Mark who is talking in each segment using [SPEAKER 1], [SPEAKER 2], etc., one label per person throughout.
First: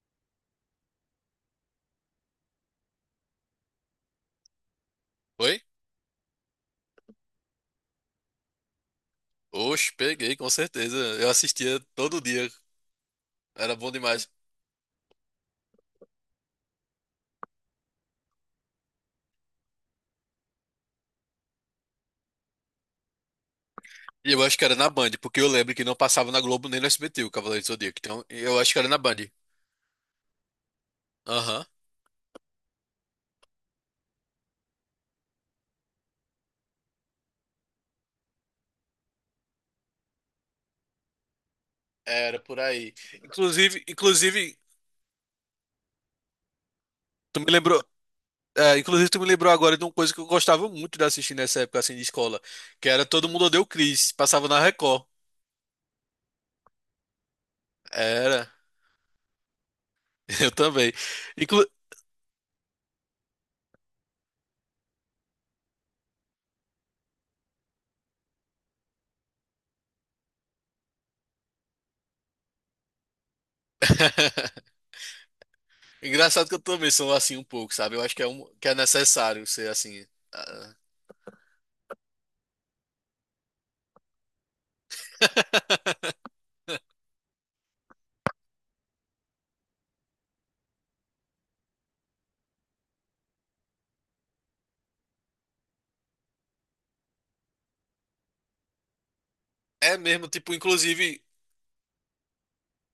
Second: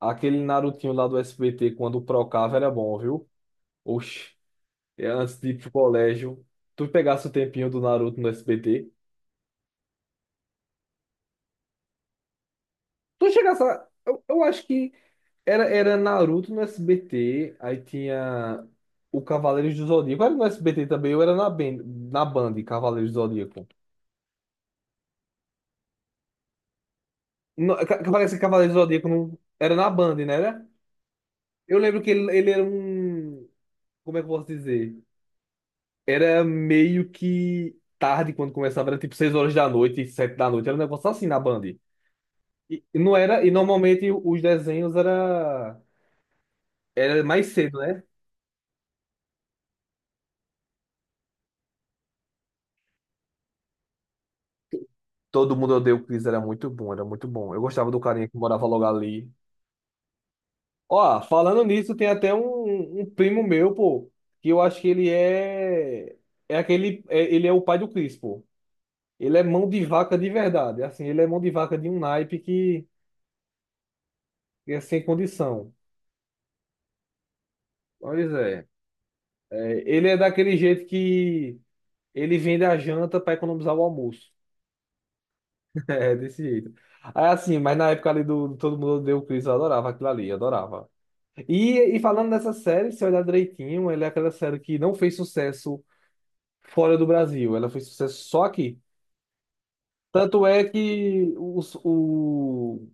[SPEAKER 1] Aquele Narutinho lá do SBT, quando procava, era bom, viu? Oxi, é antes de ir
[SPEAKER 2] Foi?
[SPEAKER 1] pro colégio, tu pegasse o tempinho do Naruto no SBT.
[SPEAKER 2] Oxe, peguei, com certeza. Eu assistia todo dia.
[SPEAKER 1] Tu chegasse
[SPEAKER 2] Era
[SPEAKER 1] a...
[SPEAKER 2] bom
[SPEAKER 1] eu,
[SPEAKER 2] demais.
[SPEAKER 1] eu acho que era Naruto no SBT, aí tinha o Cavaleiros do Zodíaco. Era no SBT também, eu era na Band, Cavaleiros do Zodíaco.
[SPEAKER 2] E eu acho que era na Band, porque eu lembro que não passava na Globo nem no SBT, o Cavaleiro do
[SPEAKER 1] No, ca-
[SPEAKER 2] Zodíaco.
[SPEAKER 1] ca-
[SPEAKER 2] Então,
[SPEAKER 1] Parece que
[SPEAKER 2] eu acho
[SPEAKER 1] Cavaleiros
[SPEAKER 2] que
[SPEAKER 1] do
[SPEAKER 2] era na
[SPEAKER 1] Zodíaco
[SPEAKER 2] Band.
[SPEAKER 1] não, era na Band, né? Era?
[SPEAKER 2] Aham.
[SPEAKER 1] Eu lembro que ele era um. Como é que eu posso dizer? Era meio que tarde quando começava, era tipo 6 horas da noite, 7 da noite, era um negócio assim na Band. E
[SPEAKER 2] Era por
[SPEAKER 1] e
[SPEAKER 2] aí.
[SPEAKER 1] não era, e
[SPEAKER 2] Inclusive,
[SPEAKER 1] normalmente os
[SPEAKER 2] inclusive,
[SPEAKER 1] desenhos era
[SPEAKER 2] tu
[SPEAKER 1] mais
[SPEAKER 2] me
[SPEAKER 1] cedo,
[SPEAKER 2] lembrou.
[SPEAKER 1] né?
[SPEAKER 2] Inclusive, tu me lembrou agora de uma coisa que eu gostava muito de assistir nessa época assim de escola, que era Todo Mundo Odeia o Chris, passava na Record.
[SPEAKER 1] Todo mundo odeia o Chris, era muito bom, era muito bom. Eu gostava do carinha que
[SPEAKER 2] Era,
[SPEAKER 1] morava logo ali.
[SPEAKER 2] eu também.
[SPEAKER 1] Ó, falando
[SPEAKER 2] Inclu...
[SPEAKER 1] nisso, tem até um primo meu, pô, que eu acho que ele ele é o pai do Chris, pô. Ele é mão de vaca de verdade, assim, ele é mão de vaca de um naipe que que é sem condição.
[SPEAKER 2] Engraçado que eu também sou assim um pouco, sabe? Eu acho
[SPEAKER 1] Pois é.
[SPEAKER 2] que é necessário ser
[SPEAKER 1] É,
[SPEAKER 2] assim.
[SPEAKER 1] ele é daquele
[SPEAKER 2] Ah.
[SPEAKER 1] jeito que ele vende a janta para economizar o almoço. É, desse jeito. Aí assim, mas na época ali do Todo Mundo Odeia o Chris, eu adorava aquilo ali, eu adorava. E falando dessa série, se olhar direitinho, ela é aquela série que não fez sucesso fora do Brasil, ela fez sucesso só aqui.
[SPEAKER 2] É mesmo,
[SPEAKER 1] Tanto
[SPEAKER 2] tipo,
[SPEAKER 1] é
[SPEAKER 2] inclusive,
[SPEAKER 1] que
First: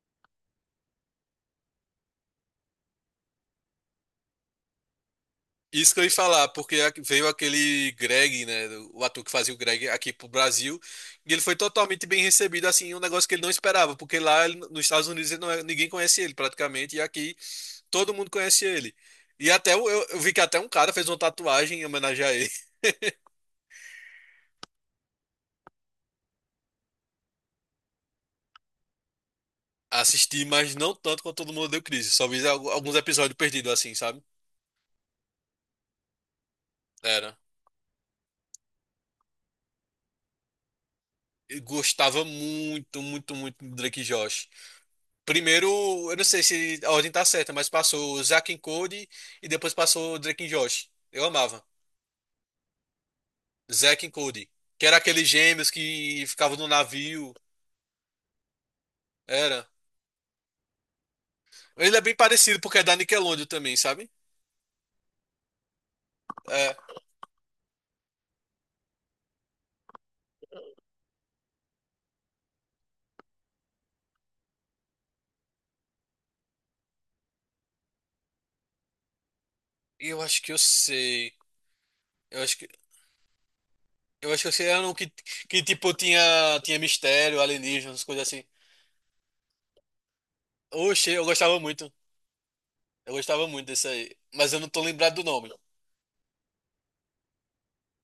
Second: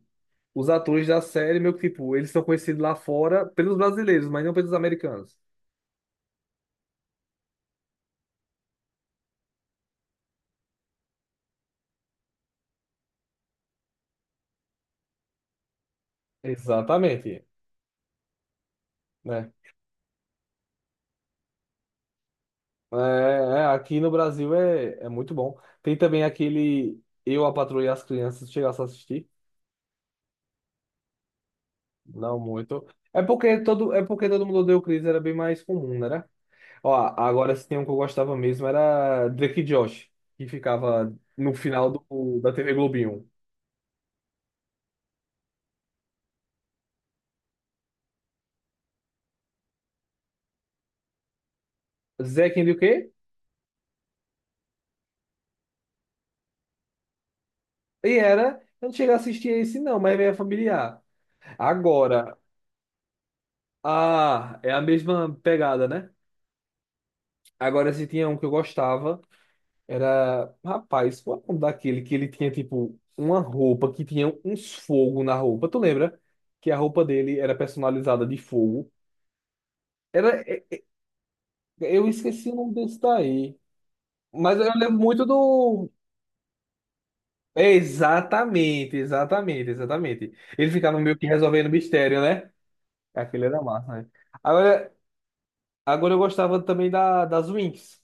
[SPEAKER 1] os atores da série, meio que tipo, eles são conhecidos lá fora pelos brasileiros, mas não pelos americanos.
[SPEAKER 2] isso que eu ia falar, porque veio aquele Greg, né, o ator que fazia o Greg aqui pro Brasil, e ele foi totalmente bem recebido, assim, um negócio que ele não esperava, porque lá nos Estados Unidos ele não é- ninguém conhece ele praticamente, e aqui
[SPEAKER 1] Exatamente,
[SPEAKER 2] todo mundo conhece ele. E
[SPEAKER 1] né?
[SPEAKER 2] até eu vi que até um cara fez uma tatuagem em homenagem a ele.
[SPEAKER 1] Aqui no Brasil é muito bom. Tem também aquele Eu, a Patroa e as Crianças, chegasse a assistir?
[SPEAKER 2] Assisti, mas não tanto quanto todo mundo deu crise, só
[SPEAKER 1] Não
[SPEAKER 2] vi
[SPEAKER 1] muito.
[SPEAKER 2] alguns episódios perdidos, assim,
[SPEAKER 1] É
[SPEAKER 2] sabe?
[SPEAKER 1] porque todo mundo odeia o Chris, era bem mais comum, né? Ó,
[SPEAKER 2] Era.
[SPEAKER 1] agora se tem um que eu gostava mesmo era Drake e Josh, que ficava no
[SPEAKER 2] Eu
[SPEAKER 1] final
[SPEAKER 2] gostava
[SPEAKER 1] do, da TV
[SPEAKER 2] muito,
[SPEAKER 1] Globinho.
[SPEAKER 2] muito, muito do Drake e Josh. Primeiro, eu não sei se a ordem tá certa, mas passou o Zack and Cody e depois passou o Drake and Josh. Eu amava.
[SPEAKER 1] Zack and o quê?
[SPEAKER 2] Zack and Cody. Que era aqueles gêmeos que ficavam no navio.
[SPEAKER 1] E era, eu não cheguei a assistir
[SPEAKER 2] Era.
[SPEAKER 1] esse não, mas é familiar.
[SPEAKER 2] Ele é bem
[SPEAKER 1] Agora,
[SPEAKER 2] parecido porque é da Nickelodeon também, sabe?
[SPEAKER 1] ah, é a mesma pegada, né?
[SPEAKER 2] É.
[SPEAKER 1] Agora se tinha um que eu gostava. Era, rapaz, qual é o nome daquele que ele tinha, tipo, uma roupa que tinha uns fogo na roupa? Tu lembra? Que a roupa dele era personalizada de fogo.
[SPEAKER 2] Eu
[SPEAKER 1] Era,
[SPEAKER 2] acho que eu
[SPEAKER 1] é-
[SPEAKER 2] sei.
[SPEAKER 1] eu
[SPEAKER 2] Eu
[SPEAKER 1] esqueci o
[SPEAKER 2] acho que
[SPEAKER 1] nome desse daí.
[SPEAKER 2] eu acho que eu
[SPEAKER 1] Mas
[SPEAKER 2] sei.
[SPEAKER 1] eu
[SPEAKER 2] Era um
[SPEAKER 1] lembro muito
[SPEAKER 2] que
[SPEAKER 1] do.
[SPEAKER 2] tipo tinha mistério,
[SPEAKER 1] É,
[SPEAKER 2] alienígenas, coisas assim.
[SPEAKER 1] exatamente, exatamente, exatamente. Ele ficava
[SPEAKER 2] Oxe,
[SPEAKER 1] meio
[SPEAKER 2] eu
[SPEAKER 1] que
[SPEAKER 2] gostava
[SPEAKER 1] resolvendo
[SPEAKER 2] muito.
[SPEAKER 1] mistério, né?
[SPEAKER 2] Eu
[SPEAKER 1] Aquele
[SPEAKER 2] gostava
[SPEAKER 1] era
[SPEAKER 2] muito desse
[SPEAKER 1] massa, né?
[SPEAKER 2] aí. Mas eu não tô
[SPEAKER 1] Agora,
[SPEAKER 2] lembrado do nome.
[SPEAKER 1] agora eu gostava também da, das Winx.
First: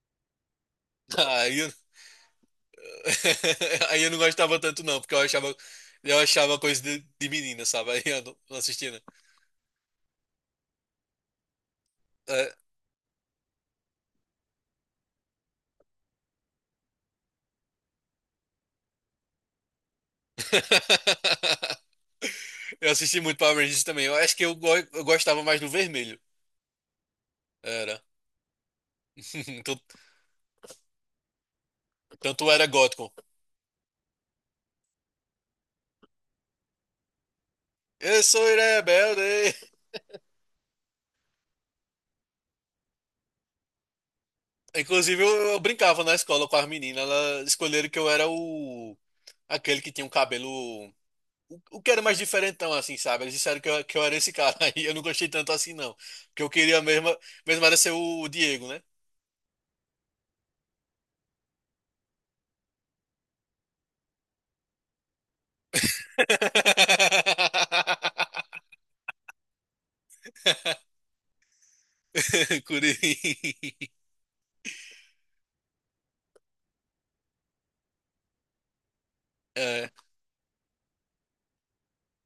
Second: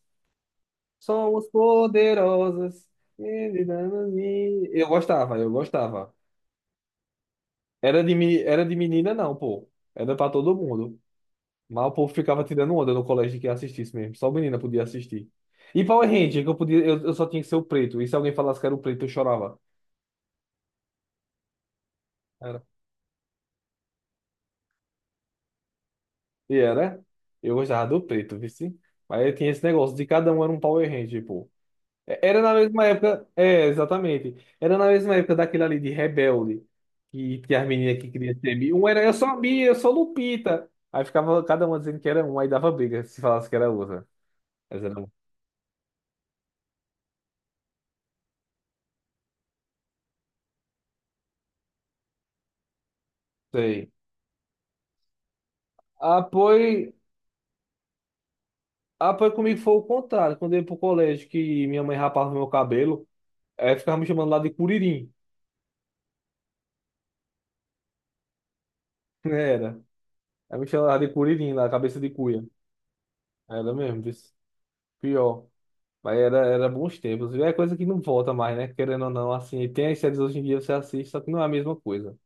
[SPEAKER 1] Somos
[SPEAKER 2] Aí eu
[SPEAKER 1] poderosas.
[SPEAKER 2] Aí eu não gostava tanto,
[SPEAKER 1] Eu
[SPEAKER 2] não, porque
[SPEAKER 1] gostava, eu gostava.
[SPEAKER 2] eu achava coisa de menina, sabe?
[SPEAKER 1] Era
[SPEAKER 2] Aí
[SPEAKER 1] de,
[SPEAKER 2] eu
[SPEAKER 1] meni-
[SPEAKER 2] não
[SPEAKER 1] era de
[SPEAKER 2] assistia, não.
[SPEAKER 1] menina, não, pô. Era pra todo mundo. Mas o povo ficava
[SPEAKER 2] É.
[SPEAKER 1] tirando onda no colégio de quem assistisse mesmo. Só menina podia assistir. E Power Ranger, que eu podia, eu só tinha que ser o preto. E se alguém falasse que era o preto, eu chorava. Era.
[SPEAKER 2] Eu assisti muito Power Rangers também. Eu acho que eu gostava mais do vermelho.
[SPEAKER 1] E era. Eu gostava do
[SPEAKER 2] Era.
[SPEAKER 1] preto, vice. Mas eu tinha esse negócio
[SPEAKER 2] Tu-
[SPEAKER 1] de cada um era um Power Ranger, pô. Era
[SPEAKER 2] Tanto
[SPEAKER 1] na
[SPEAKER 2] era
[SPEAKER 1] mesma
[SPEAKER 2] gótico.
[SPEAKER 1] época. É, exatamente. Era na mesma época daquele ali de Rebelde. Que tinha as meninas que
[SPEAKER 2] Eu
[SPEAKER 1] queriam
[SPEAKER 2] sou
[SPEAKER 1] ser. Mi. Um era eu sou a
[SPEAKER 2] rebelde.
[SPEAKER 1] Mia, eu sou Lupita. Aí ficava cada uma dizendo que era um, aí dava briga se falasse que era outra.
[SPEAKER 2] Inclusive, eu brincava na escola com as meninas. Elas escolheram que eu era o. Aquele que tinha um cabelo. O que era mais diferentão, assim, sabe? Eles disseram
[SPEAKER 1] Sei.
[SPEAKER 2] que eu era esse cara. Aí eu não gostei tanto assim, não.
[SPEAKER 1] Ah,
[SPEAKER 2] Porque eu queria
[SPEAKER 1] pois,
[SPEAKER 2] mesmo era ser o Diego, né?
[SPEAKER 1] ah, pois, comigo foi o contrário. Quando eu ia pro colégio, que minha mãe rapava meu cabelo, aí ficava me chamando lá de curirim. Era. Aí me chamava de curirim, lá, cabeça de cuia.
[SPEAKER 2] Curi.
[SPEAKER 1] Era mesmo, disse. Pior. Mas era bons tempos. E é coisa que não volta mais, né? Querendo ou não, assim. E tem
[SPEAKER 2] É,
[SPEAKER 1] as séries hoje em dia, você assiste, só que não é a mesma coisa.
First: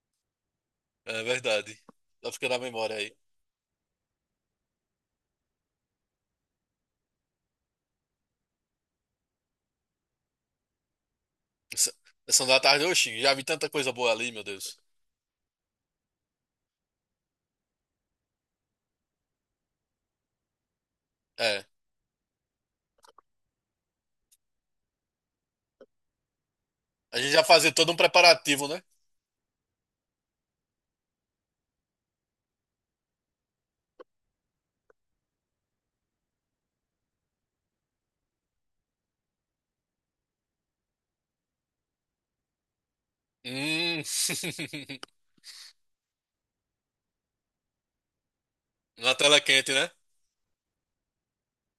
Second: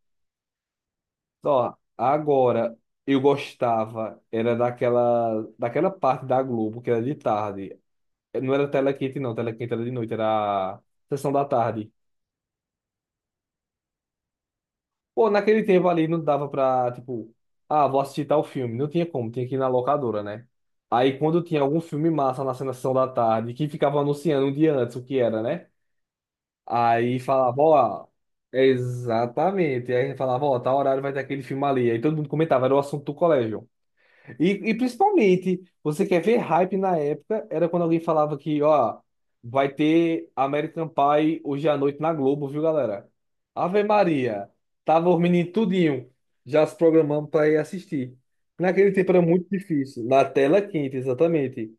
[SPEAKER 2] é
[SPEAKER 1] Só,
[SPEAKER 2] verdade. Tá ficando na
[SPEAKER 1] agora,
[SPEAKER 2] memória aí.
[SPEAKER 1] eu gostava, era daquela parte da Globo, que era de tarde. Não era tela quente, não. Tela quente era de noite, era a sessão da tarde.
[SPEAKER 2] Essa- Sessão da tarde, oxi, já vi tanta coisa boa ali, meu Deus.
[SPEAKER 1] Pô, naquele tempo ali não dava pra, tipo, ah, vou assistir tal filme. Não tinha como, tinha que ir na locadora, né? Aí quando tinha
[SPEAKER 2] É.
[SPEAKER 1] algum filme massa na sessão da tarde, que ficava anunciando um dia antes o que era, né? Aí
[SPEAKER 2] A gente já
[SPEAKER 1] falava,
[SPEAKER 2] fazia todo um
[SPEAKER 1] ó,
[SPEAKER 2] preparativo, né?
[SPEAKER 1] exatamente. Aí falava, ó, tal horário vai ter aquele filme ali. Aí todo mundo comentava, era o assunto do colégio. E principalmente, você quer ver hype na época, era quando alguém falava que, ó, vai ter American Pie hoje à noite na Globo, viu, galera? Ave
[SPEAKER 2] Hum.
[SPEAKER 1] Maria, tava os meninos tudinho, já se programando para ir assistir. Naquele tempo
[SPEAKER 2] Na
[SPEAKER 1] era
[SPEAKER 2] tela
[SPEAKER 1] muito
[SPEAKER 2] quente, né?
[SPEAKER 1] difícil, na tela quente, exatamente,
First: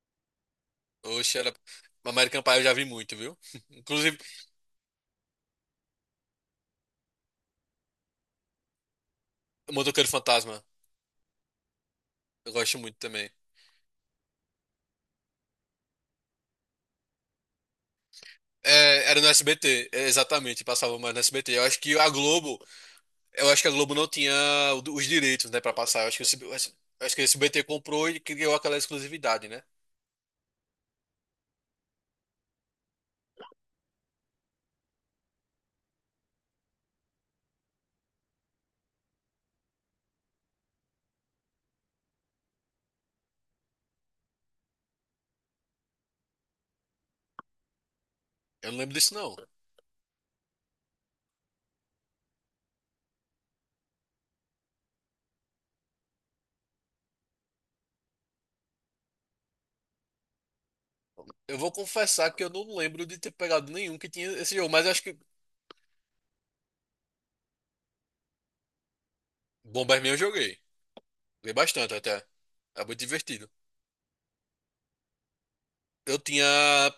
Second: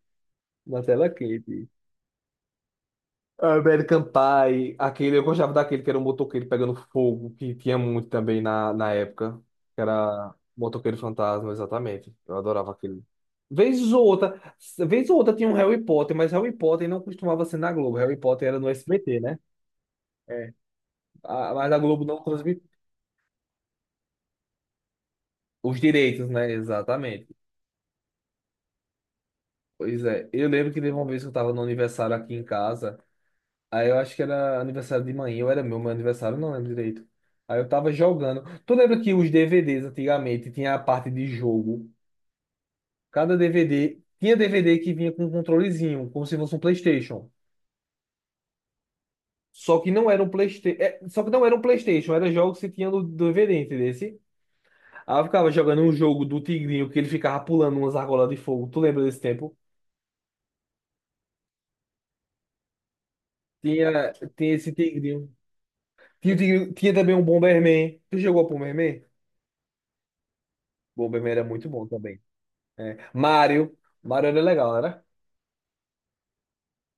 [SPEAKER 1] na tela
[SPEAKER 2] Oxe, era.
[SPEAKER 1] quente.
[SPEAKER 2] American Pie eu já vi muito, viu?
[SPEAKER 1] American
[SPEAKER 2] Inclusive,
[SPEAKER 1] Pie, aquele, eu gostava daquele que era um motoqueiro pegando fogo, que tinha muito também na época, que
[SPEAKER 2] Motoqueiro
[SPEAKER 1] era
[SPEAKER 2] Fantasma.
[SPEAKER 1] Motoqueiro Fantasma, exatamente. Eu
[SPEAKER 2] Eu
[SPEAKER 1] adorava
[SPEAKER 2] gosto muito
[SPEAKER 1] aquele.
[SPEAKER 2] também.
[SPEAKER 1] Vez ou outra, vez ou outra, tinha um Harry Potter, mas Harry Potter não costumava ser na Globo. Harry Potter era no
[SPEAKER 2] É,
[SPEAKER 1] SBT,
[SPEAKER 2] era no
[SPEAKER 1] né?
[SPEAKER 2] SBT, é,
[SPEAKER 1] É.
[SPEAKER 2] exatamente, passava mais no SBT. Eu
[SPEAKER 1] Mas a
[SPEAKER 2] acho que
[SPEAKER 1] Globo
[SPEAKER 2] a
[SPEAKER 1] não transmite
[SPEAKER 2] Globo. Eu acho que a Globo não tinha os direitos, né, pra
[SPEAKER 1] os
[SPEAKER 2] passar. Eu acho que o
[SPEAKER 1] direitos,
[SPEAKER 2] SB,
[SPEAKER 1] né?
[SPEAKER 2] eu acho que o
[SPEAKER 1] Exatamente.
[SPEAKER 2] SBT comprou e criou aquela exclusividade, né?
[SPEAKER 1] Pois é. Eu lembro que teve uma vez que eu estava no aniversário aqui em casa, aí eu acho que era aniversário de manhã, ou era meu aniversário, não lembro direito. Aí eu tava jogando. Tu lembra que os DVDs antigamente tinha a parte de jogo? Cada DVD tinha DVD que vinha com um controlezinho, como se fosse um PlayStation.
[SPEAKER 2] Eu não lembro disso, não.
[SPEAKER 1] Só que não era um PlayStation, só que não era um PlayStation, era jogos que tinha no DVD, entendeu? Aí eu ficava jogando um jogo do Tigrinho que ele ficava pulando umas argolas de fogo. Tu lembra desse tempo?
[SPEAKER 2] Eu vou confessar que eu não lembro de ter pegado nenhum que
[SPEAKER 1] Tinha,
[SPEAKER 2] tinha
[SPEAKER 1] tinha
[SPEAKER 2] esse jogo,
[SPEAKER 1] esse
[SPEAKER 2] mas eu acho que.
[SPEAKER 1] Tigrinho. Tinha, tinha também um Bomberman. Tu jogou Bomberman?
[SPEAKER 2] Bomberman eu joguei.
[SPEAKER 1] Bomberman era
[SPEAKER 2] Joguei
[SPEAKER 1] muito bom
[SPEAKER 2] bastante
[SPEAKER 1] também.
[SPEAKER 2] até. Era
[SPEAKER 1] É.
[SPEAKER 2] muito divertido.
[SPEAKER 1] Mario. Mario era legal, não era?
[SPEAKER 2] Eu tinha.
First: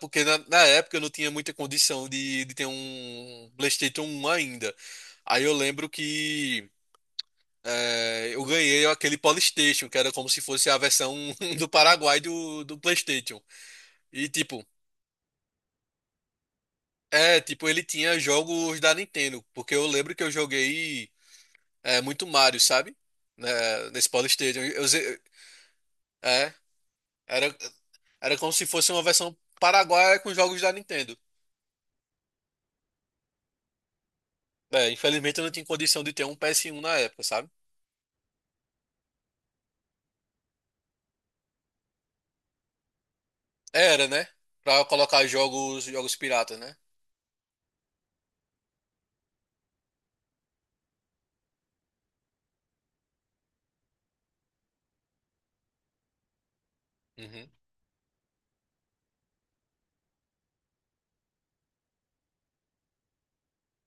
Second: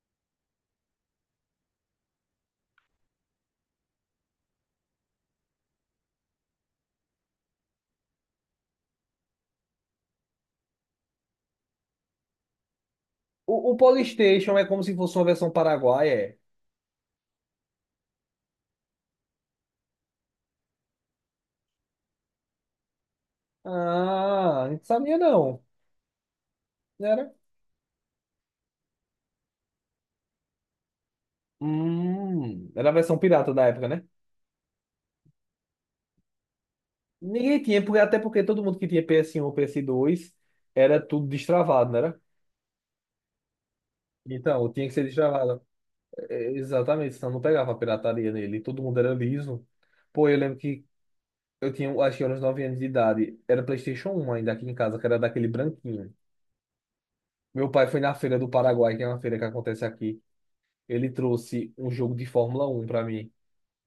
[SPEAKER 2] Porque na época eu não tinha muita condição de ter um PlayStation um ainda. Aí eu lembro que. Eu ganhei aquele Polystation, que era como se fosse a versão do Paraguai do PlayStation.
[SPEAKER 1] O
[SPEAKER 2] E
[SPEAKER 1] Polystation é
[SPEAKER 2] tipo,
[SPEAKER 1] como se fosse uma versão paraguaia. É?
[SPEAKER 2] É, tipo, ele tinha jogos da Nintendo, porque eu lembro que eu joguei muito Mario, sabe? Né, nesse Polystation.
[SPEAKER 1] Ah, não
[SPEAKER 2] Eu,
[SPEAKER 1] sabia
[SPEAKER 2] ze-
[SPEAKER 1] não.
[SPEAKER 2] é,
[SPEAKER 1] Não era?
[SPEAKER 2] era, era como se fosse uma versão paraguaia com jogos da Nintendo.
[SPEAKER 1] Era a versão pirata da época, né?
[SPEAKER 2] É, infelizmente eu não tinha condição de ter um PS1 na época, sabe?
[SPEAKER 1] Ninguém tinha, porque, até porque todo mundo que tinha PS1 ou PS2 era tudo destravado, não era?
[SPEAKER 2] Era, né?
[SPEAKER 1] Então,
[SPEAKER 2] Pra
[SPEAKER 1] tinha que ser
[SPEAKER 2] colocar
[SPEAKER 1] destravado.
[SPEAKER 2] jogos, jogos
[SPEAKER 1] É,
[SPEAKER 2] piratas, né?
[SPEAKER 1] exatamente, senão não pegava a pirataria nele. Todo mundo era liso. Pô, eu lembro que eu tinha, acho que eu era uns 9 anos de idade. Era PlayStation 1 ainda aqui em casa, que era daquele branquinho.
[SPEAKER 2] Uhum.
[SPEAKER 1] Meu pai foi na feira do Paraguai, que é uma feira que acontece aqui. Ele trouxe um jogo de Fórmula 1 para mim,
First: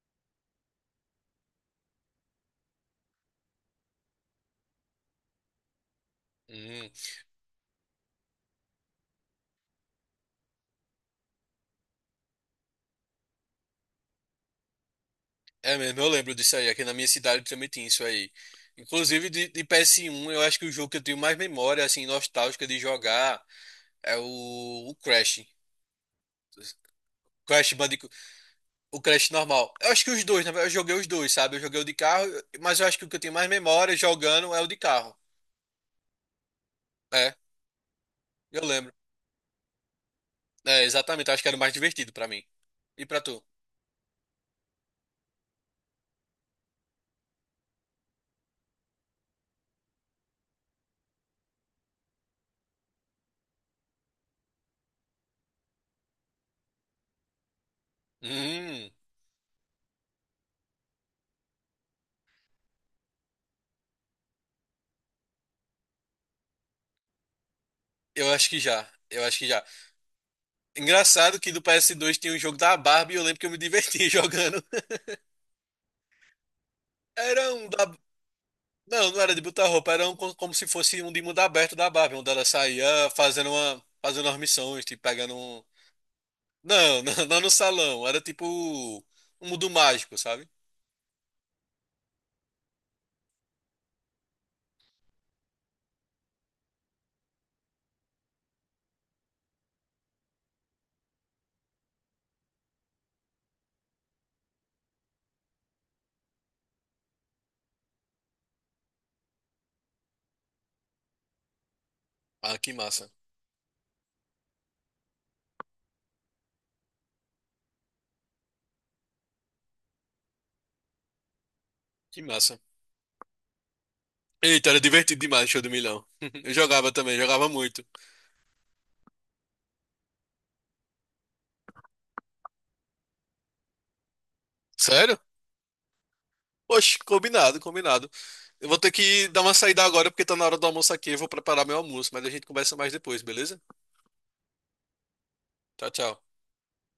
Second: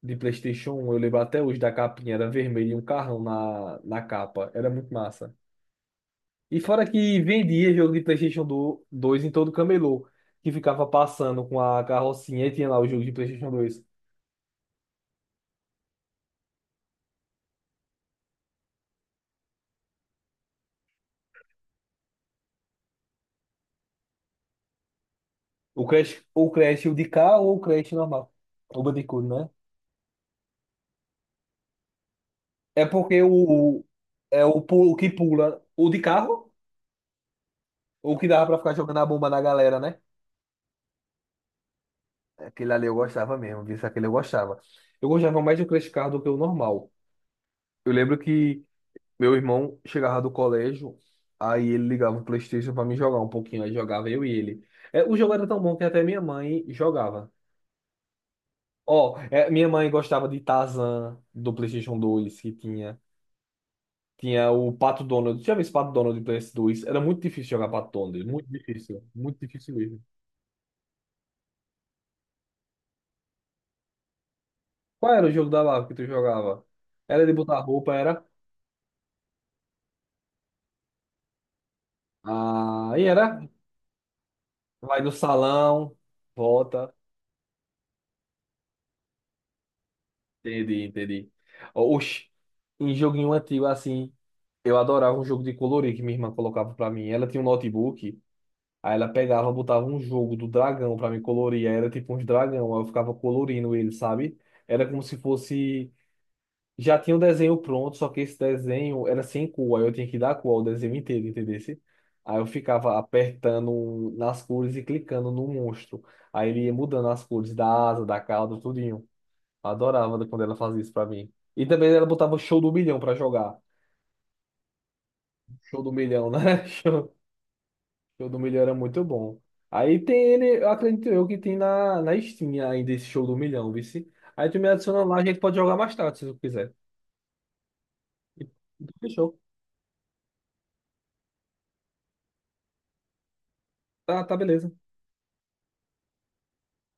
[SPEAKER 1] de PlayStation 1. Eu lembro até hoje da capinha, era vermelho e um carrão na capa. Era muito massa. E fora
[SPEAKER 2] Uhum.
[SPEAKER 1] que vendia jogo de 2 em todo camelô, que ficava passando com a carrocinha e tinha lá o jogo de PlayStation 2.
[SPEAKER 2] É mesmo, eu lembro disso aí. Aqui na minha cidade também tinha isso aí. Inclusive de PS1, eu acho que o jogo que eu tenho mais memória, assim, nostálgica de jogar é o Crash.
[SPEAKER 1] O Crash, o Crash o de cá ou o
[SPEAKER 2] Crash
[SPEAKER 1] Crash
[SPEAKER 2] Bandicoot,
[SPEAKER 1] normal? O
[SPEAKER 2] o
[SPEAKER 1] Bandicoot,
[SPEAKER 2] Crash
[SPEAKER 1] né?
[SPEAKER 2] normal. Eu acho que os dois, na verdade, eu joguei os dois, sabe? Eu joguei o de carro, mas
[SPEAKER 1] É
[SPEAKER 2] eu acho que o que eu
[SPEAKER 1] porque
[SPEAKER 2] tenho mais memória jogando é o de
[SPEAKER 1] o que
[SPEAKER 2] carro.
[SPEAKER 1] pula, o de carro,
[SPEAKER 2] É,
[SPEAKER 1] o que dava pra
[SPEAKER 2] eu
[SPEAKER 1] ficar
[SPEAKER 2] lembro.
[SPEAKER 1] jogando a bomba na galera, né?
[SPEAKER 2] É, exatamente, eu acho que era o mais divertido pra mim.
[SPEAKER 1] Aquele ali eu
[SPEAKER 2] E pra
[SPEAKER 1] gostava
[SPEAKER 2] tu?
[SPEAKER 1] mesmo, viu? Aquele eu gostava. Eu gostava mais do Crash Car do que o normal. Eu lembro que meu irmão chegava do colégio, aí ele ligava o PlayStation pra mim jogar um pouquinho, aí jogava eu e ele. É, o jogo era tão bom que até minha mãe jogava.
[SPEAKER 2] Hum,
[SPEAKER 1] Ó, é, minha mãe gostava de Tarzan do PlayStation 2 que tinha. Tinha o Pato Donald. Tinha visto Pato Donald do PS 2. Era muito difícil jogar Pato Donald,
[SPEAKER 2] eu acho que já. Eu
[SPEAKER 1] muito
[SPEAKER 2] acho que já.
[SPEAKER 1] difícil mesmo.
[SPEAKER 2] Engraçado que do PS2 tinha um jogo da Barbie e eu lembro que eu me diverti jogando.
[SPEAKER 1] Qual era o jogo da Lava que tu jogava? Era de
[SPEAKER 2] Era
[SPEAKER 1] botar
[SPEAKER 2] um
[SPEAKER 1] roupa,
[SPEAKER 2] da.
[SPEAKER 1] era?
[SPEAKER 2] Não, não era de botar roupa, era um como se fosse um de mundo aberto da Barbie, onde ela
[SPEAKER 1] Ah, e
[SPEAKER 2] saía
[SPEAKER 1] era?
[SPEAKER 2] fazendo umas missões,
[SPEAKER 1] Vai
[SPEAKER 2] tipo,
[SPEAKER 1] no
[SPEAKER 2] pegando um.
[SPEAKER 1] salão, volta.
[SPEAKER 2] Não, não, não no salão. Era tipo um mundo mágico, sabe?
[SPEAKER 1] Entendi, entendi. Oxi, em joguinho antigo assim, eu adorava um jogo de colorir que minha irmã colocava pra mim. Ela tinha um notebook, aí ela pegava, botava um jogo do dragão pra me colorir. Aí era tipo uns dragão, aí eu ficava colorindo ele, sabe? Era como se fosse. Já tinha o desenho pronto, só que esse desenho era sem cor, aí eu tinha que dar cor ao desenho inteiro, entendesse? Aí eu
[SPEAKER 2] Ah, que
[SPEAKER 1] ficava
[SPEAKER 2] massa.
[SPEAKER 1] apertando nas cores e clicando no monstro. Aí ele ia mudando as cores da asa, da cauda, tudo. Adorava quando ela fazia isso pra mim. E também ela
[SPEAKER 2] Que
[SPEAKER 1] botava
[SPEAKER 2] massa.
[SPEAKER 1] Show do Milhão pra jogar.
[SPEAKER 2] Eita, era divertido demais, show do
[SPEAKER 1] Show do
[SPEAKER 2] milhão.
[SPEAKER 1] Milhão,
[SPEAKER 2] Eu
[SPEAKER 1] né?
[SPEAKER 2] jogava
[SPEAKER 1] Show,
[SPEAKER 2] também, jogava muito.
[SPEAKER 1] Show do Milhão era muito bom. Aí tem ele, eu acredito eu que tem na Steam ainda esse Show do Milhão, vice. Aí tu me adiciona lá,
[SPEAKER 2] Sério?
[SPEAKER 1] a gente pode jogar mais tarde, se tu quiser.
[SPEAKER 2] Oxe, combinado, combinado.
[SPEAKER 1] E-
[SPEAKER 2] Eu vou ter que
[SPEAKER 1] Fechou.
[SPEAKER 2] dar uma saída agora porque tá na hora do almoço aqui. Eu vou preparar meu almoço, mas a gente conversa mais depois, beleza?
[SPEAKER 1] Tá, tá beleza.
[SPEAKER 2] Tchau, tchau.